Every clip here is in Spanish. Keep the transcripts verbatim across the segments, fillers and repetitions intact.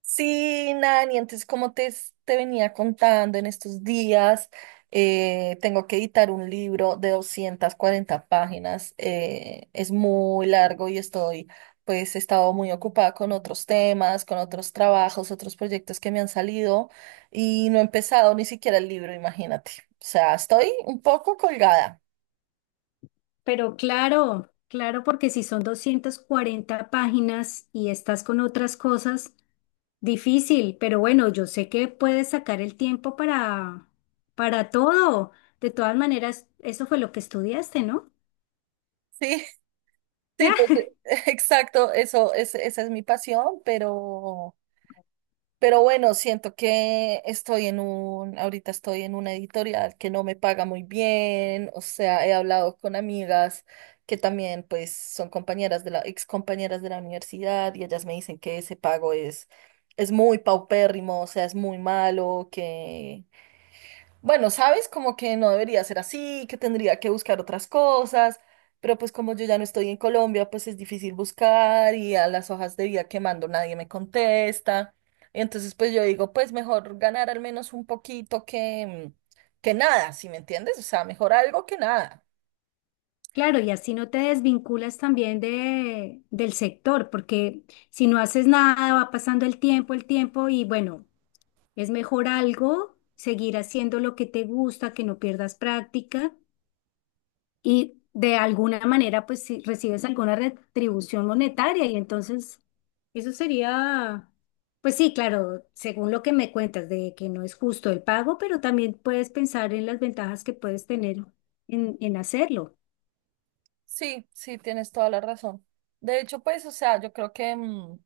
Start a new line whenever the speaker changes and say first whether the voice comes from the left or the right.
right: Sí, Nani, entonces como te, s- te venía contando en estos días, eh, tengo que editar un libro de doscientas cuarenta páginas, eh, es muy largo y estoy, pues he estado muy ocupada con otros temas, con otros trabajos, otros proyectos que me han salido y no he empezado ni siquiera el libro, imagínate. O sea, estoy un poco colgada.
left: Pero claro, claro, porque si son doscientas cuarenta páginas y estás con otras cosas, difícil, pero bueno, yo sé que puedes sacar el tiempo para, para todo. De todas maneras, eso fue lo que estudiaste, ¿no?
right: Sí, sí, pues
left: Ah,
right: eh, exacto, eso, es, esa es mi pasión, pero... Pero bueno, siento que estoy en un, ahorita estoy en una editorial que no me paga muy bien. O sea, he hablado con amigas que también pues son compañeras de la, ex compañeras de la universidad, y ellas me dicen que ese pago es, es muy paupérrimo. O sea, es muy malo, que bueno, sabes, como que no debería ser así, que tendría que buscar otras cosas, pero pues como yo ya no estoy en Colombia, pues es difícil buscar, y a las hojas de vida que mando nadie me contesta. Entonces, pues yo digo, pues mejor ganar al menos un poquito que, mm, que nada, ¿si me entiendes? O sea, mejor algo que nada.
left: claro, y así no te desvinculas también de, del sector, porque si no haces nada, va pasando el tiempo, el tiempo, y bueno, es mejor algo, seguir haciendo lo que te gusta, que no pierdas práctica. Y de alguna manera pues si recibes alguna retribución monetaria y entonces eso sería, pues sí, claro, según lo que me cuentas de que no es justo el pago, pero también puedes pensar en las ventajas que puedes tener en, en hacerlo.
right: Sí, sí, tienes toda la razón. De hecho, pues, o sea, yo creo que mm,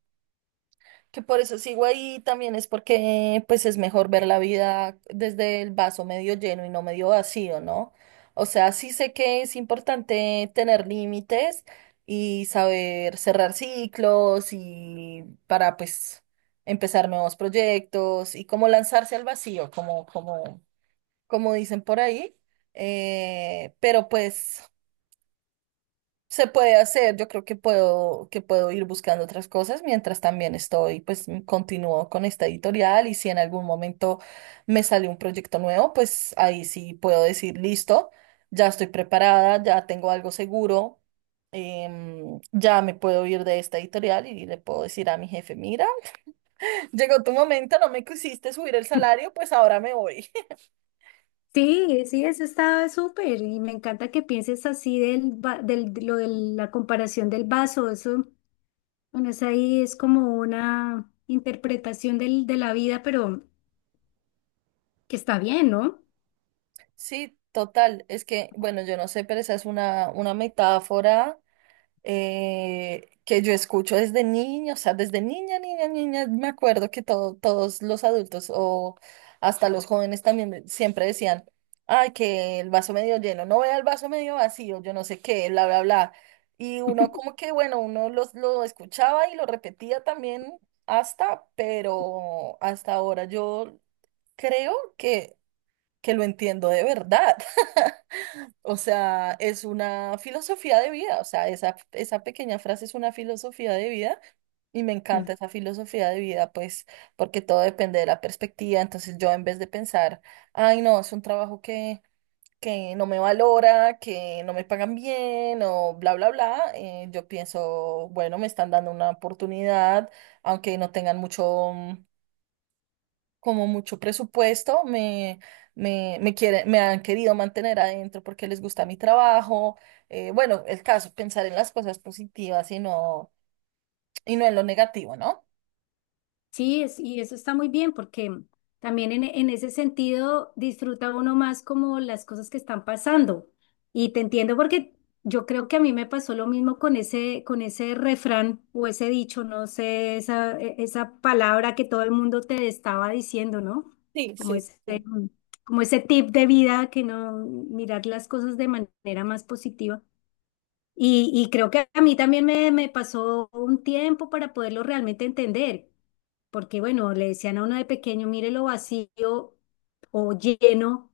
right: que por eso sigo ahí también es porque pues es mejor ver la vida desde el vaso medio lleno y no medio vacío, ¿no? O sea, sí sé que es importante tener límites y saber cerrar ciclos y para pues empezar nuevos proyectos y como lanzarse al vacío, como, como, como dicen por ahí. Eh, pero pues se puede hacer. Yo creo que puedo, que puedo ir buscando otras cosas mientras también estoy, pues m- continúo con esta editorial, y si en algún momento me sale un proyecto nuevo, pues ahí sí puedo decir, listo, ya estoy preparada, ya tengo algo seguro. Em, ya me puedo ir de esta editorial y le puedo decir a mi jefe, mira, llegó tu momento, no me quisiste subir el salario, pues ahora me voy.
left: Sí, sí, eso está súper y me encanta que pienses así del, va- del, de lo de la comparación del vaso, eso, bueno, es ahí es como una interpretación del, de la vida, pero que está bien, ¿no?
right: Sí, total, es que, bueno, yo no sé, pero esa es una, una metáfora. Eh, que yo escucho desde niña. O sea, desde niña, niña, niña, me acuerdo que todo- todos los adultos o hasta los jóvenes también me- siempre decían, ay, que el vaso medio lleno, no vea el vaso medio vacío, yo no sé qué, bla, bla, bla. Y uno como que, bueno, uno los, lo escuchaba y lo repetía también hasta, pero hasta ahora yo creo que, que lo entiendo de verdad. O sea, es una filosofía de vida. O sea, esa, esa pequeña frase es una filosofía de vida, y me encanta esa filosofía de vida, pues, porque todo depende de la perspectiva. Entonces yo en vez de pensar, ay, no, es un trabajo que, que no me valora, que no me pagan bien o bla, bla, bla, eh, yo pienso, bueno, me están dando una oportunidad, aunque no tengan mucho como mucho presupuesto, me, me, me quiere- me han querido mantener adentro porque les gusta mi trabajo. Eh, bueno, el caso, pensar en las cosas positivas y no, y no en lo negativo, ¿no?
left: Sí, es, y eso está muy bien porque también en, en ese sentido disfruta uno más como las cosas que están pasando. Y te entiendo porque yo creo que a mí me pasó lo mismo con ese, con ese refrán o ese dicho, no sé, esa, e- esa palabra que todo el mundo te estaba diciendo, ¿no?
right: Sí,
left: Como
right: sí, sí,
left: ese,
right: sí.
left: como ese tip de vida que no mirar las cosas de manera más positiva. Y, y creo que a mí también me, me pasó un tiempo para poderlo realmente entender, porque bueno, le decían a uno de pequeño, mire lo vacío o lleno,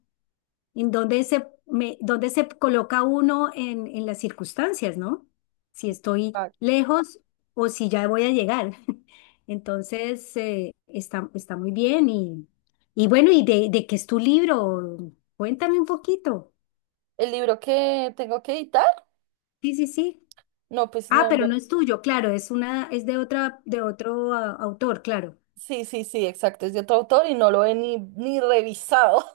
left: en donde se, me, dónde se coloca uno en, en las circunstancias, ¿no? Si estoy
right: Ah,
left: lejos o si ya voy a llegar. Entonces, eh, está, está muy bien y, y bueno, ¿y de, de qué es tu libro? Cuéntame un poquito.
right: el libro que tengo que editar,
left: Sí, sí, sí.
right: no, pues
left: Ah,
right: no,
left: pero no
right: lo-
left: es tuyo, claro, es una, es de otra, de otro ah, autor, claro.
right: sí, sí, sí, exacto, es de otro autor y no lo he ni, ni revisado.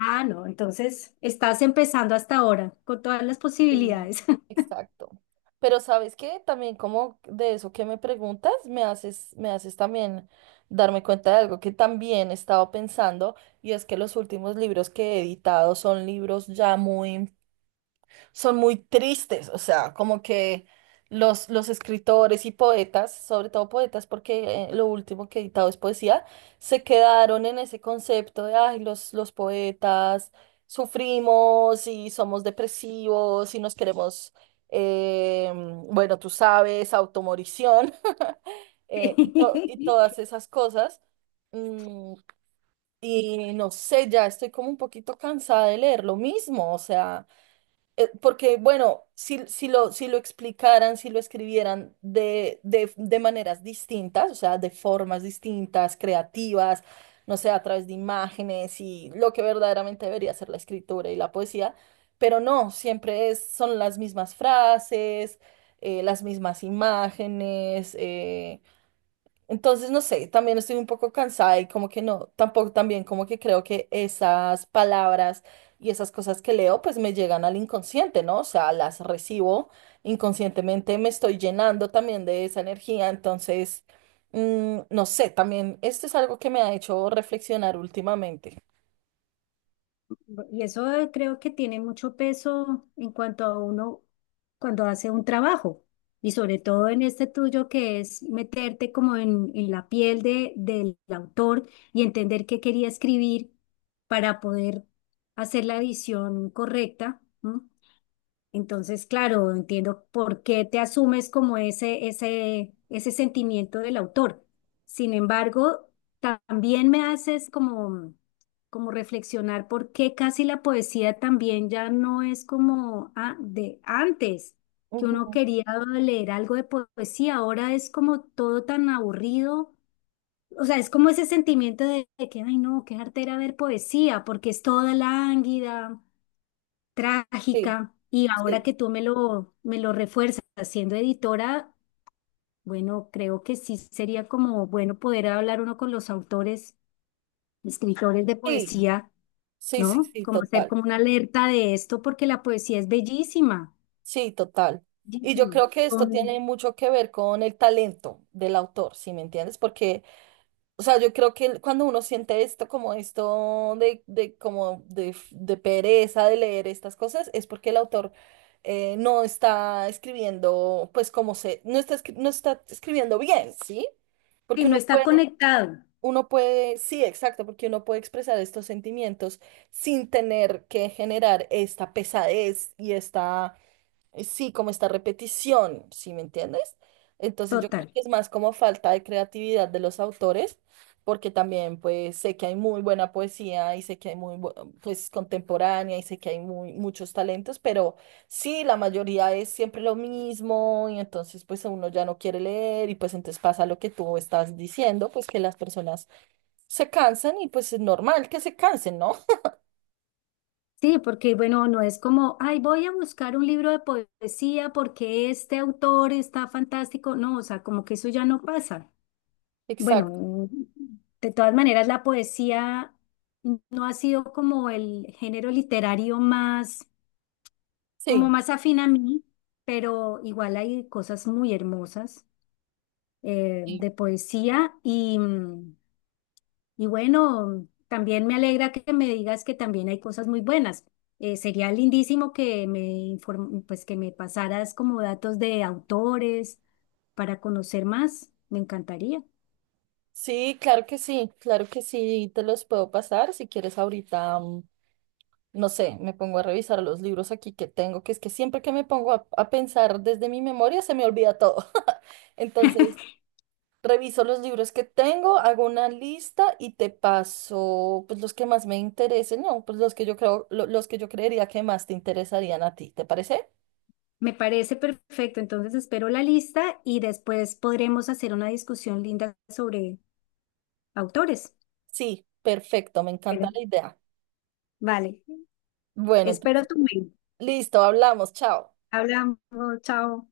left: Ah, no, entonces estás empezando hasta ahora con todas las
right: Sí,
left: posibilidades.
right: exacto. Pero sabes que también como de eso que me preguntas, me haces, me haces también darme cuenta de algo que también he estado pensando. Y es que los últimos libros que he editado son libros ya muy son muy tristes. O sea, como que los, los escritores y poetas, sobre todo poetas, porque eh, lo último que he editado es poesía, se quedaron en ese concepto de, ay, los, los poetas sufrimos y somos depresivos y nos queremos, eh, bueno, tú sabes, automorición eh, y, to- y todas
left: Sí.
right: esas cosas. Mm, y no sé, ya estoy como un poquito cansada de leer lo mismo. O sea, eh, porque, bueno, si, si lo, si lo explicaran, si lo escribieran de, de, de maneras distintas, o sea, de formas distintas, creativas, no sé, a través de imágenes y lo que verdaderamente debería ser la escritura y la poesía, pero no, siempre es, son las mismas frases, eh, las mismas imágenes. Eh, entonces, no sé, también estoy un poco cansada y como que no, tampoco también como que creo que esas palabras y esas cosas que leo pues me llegan al inconsciente, ¿no? O sea, las recibo inconscientemente, me estoy llenando también de esa energía. Entonces, mm, no sé, también esto es algo que me ha hecho reflexionar últimamente.
left: Y eso eh, creo que tiene mucho peso en cuanto a uno cuando hace un trabajo. Y sobre todo en este tuyo que es meterte como en, en la piel de, del autor y entender qué quería escribir para poder hacer la edición correcta, ¿no? Entonces, claro, entiendo por qué te asumes como ese, ese, ese sentimiento del autor. Sin embargo, también me haces como, como reflexionar por qué casi la poesía también ya no es como a- de antes, que uno
right: Ujú,
left: quería leer algo de poesía, ahora es como todo tan aburrido. O sea, es como ese sentimiento de, de que, ay, no, qué arte era ver poesía, porque es toda lánguida
right: sí,
left: trágica y ahora
right: sí,
left: que tú me lo, me lo refuerzas siendo editora, bueno, creo que sí sería como bueno poder hablar uno con los autores, escritores de
right: sí,
left: poesía,
right: sí, sí,
left: ¿no?
right: sí,
left: Como hacer
right: total,
left: como una alerta de esto porque la poesía es bellísima,
right: sí, total. Y yo
left: bellísima.
right: creo que esto tiene
left: Son,
right: mucho que ver con el talento del autor, ¿sí me entiendes? Porque o sea, yo creo que cuando uno siente esto, como esto de, de, como de, f- de pereza de leer estas cosas, es porque el autor eh, no está escribiendo, pues como se, no está, escri- no está escribiendo bien, ¿sí? Porque
left: y no
right: uno
left: está
right: puede,
left: conectado,
right: uno puede, sí, exacto, porque uno puede expresar estos sentimientos sin tener que generar esta pesadez y esta eh, sí, como esta repetición, ¿sí me entiendes? Entonces yo creo
left: total.
right: que es más como falta de creatividad de los autores, porque también pues sé que hay muy buena poesía y sé que hay muy bu- pues contemporánea, y sé que hay muy muchos talentos, pero sí, la mayoría es siempre lo mismo, y entonces pues uno ya no quiere leer, y pues entonces pasa lo que tú estás diciendo, pues que las personas se cansan, y pues es normal que se cansen, ¿no?
left: Sí, porque bueno, no es como, ay, voy a buscar un libro de poesía porque este autor está fantástico. No, o sea, como que eso ya no pasa. Bueno,
right: Exacto,
left: mm, de todas maneras, la poesía no ha sido como el género literario más,
right: sí.
left: como más afín a mí, pero igual hay cosas muy hermosas eh, de poesía y, mm, y bueno, también me alegra que me digas que también hay cosas muy buenas. Eh, sería lindísimo que me inform- pues que me pasaras como datos de autores para conocer más. Me encantaría.
right: Sí, claro que sí, claro que sí, te los puedo pasar. Si quieres ahorita, mm, no sé, me pongo a revisar los libros aquí que tengo, que es que siempre que me pongo a, a pensar desde mi memoria se me olvida todo. Entonces, reviso los libros que tengo, hago una lista y te paso pues los que más me interesen, no, pues los que yo creo, lo- los que yo creería que más te interesarían a ti, ¿te parece?
left: Me parece perfecto, entonces espero la lista y después podremos hacer una discusión linda sobre autores.
right: Sí, perfecto, me
left: Bueno,
right: encanta la idea.
left: vale,
right: Bueno,
left: espero
right: entonces,
left: tu mail.
right: listo, hablamos, chao.
left: Hablamos, chao.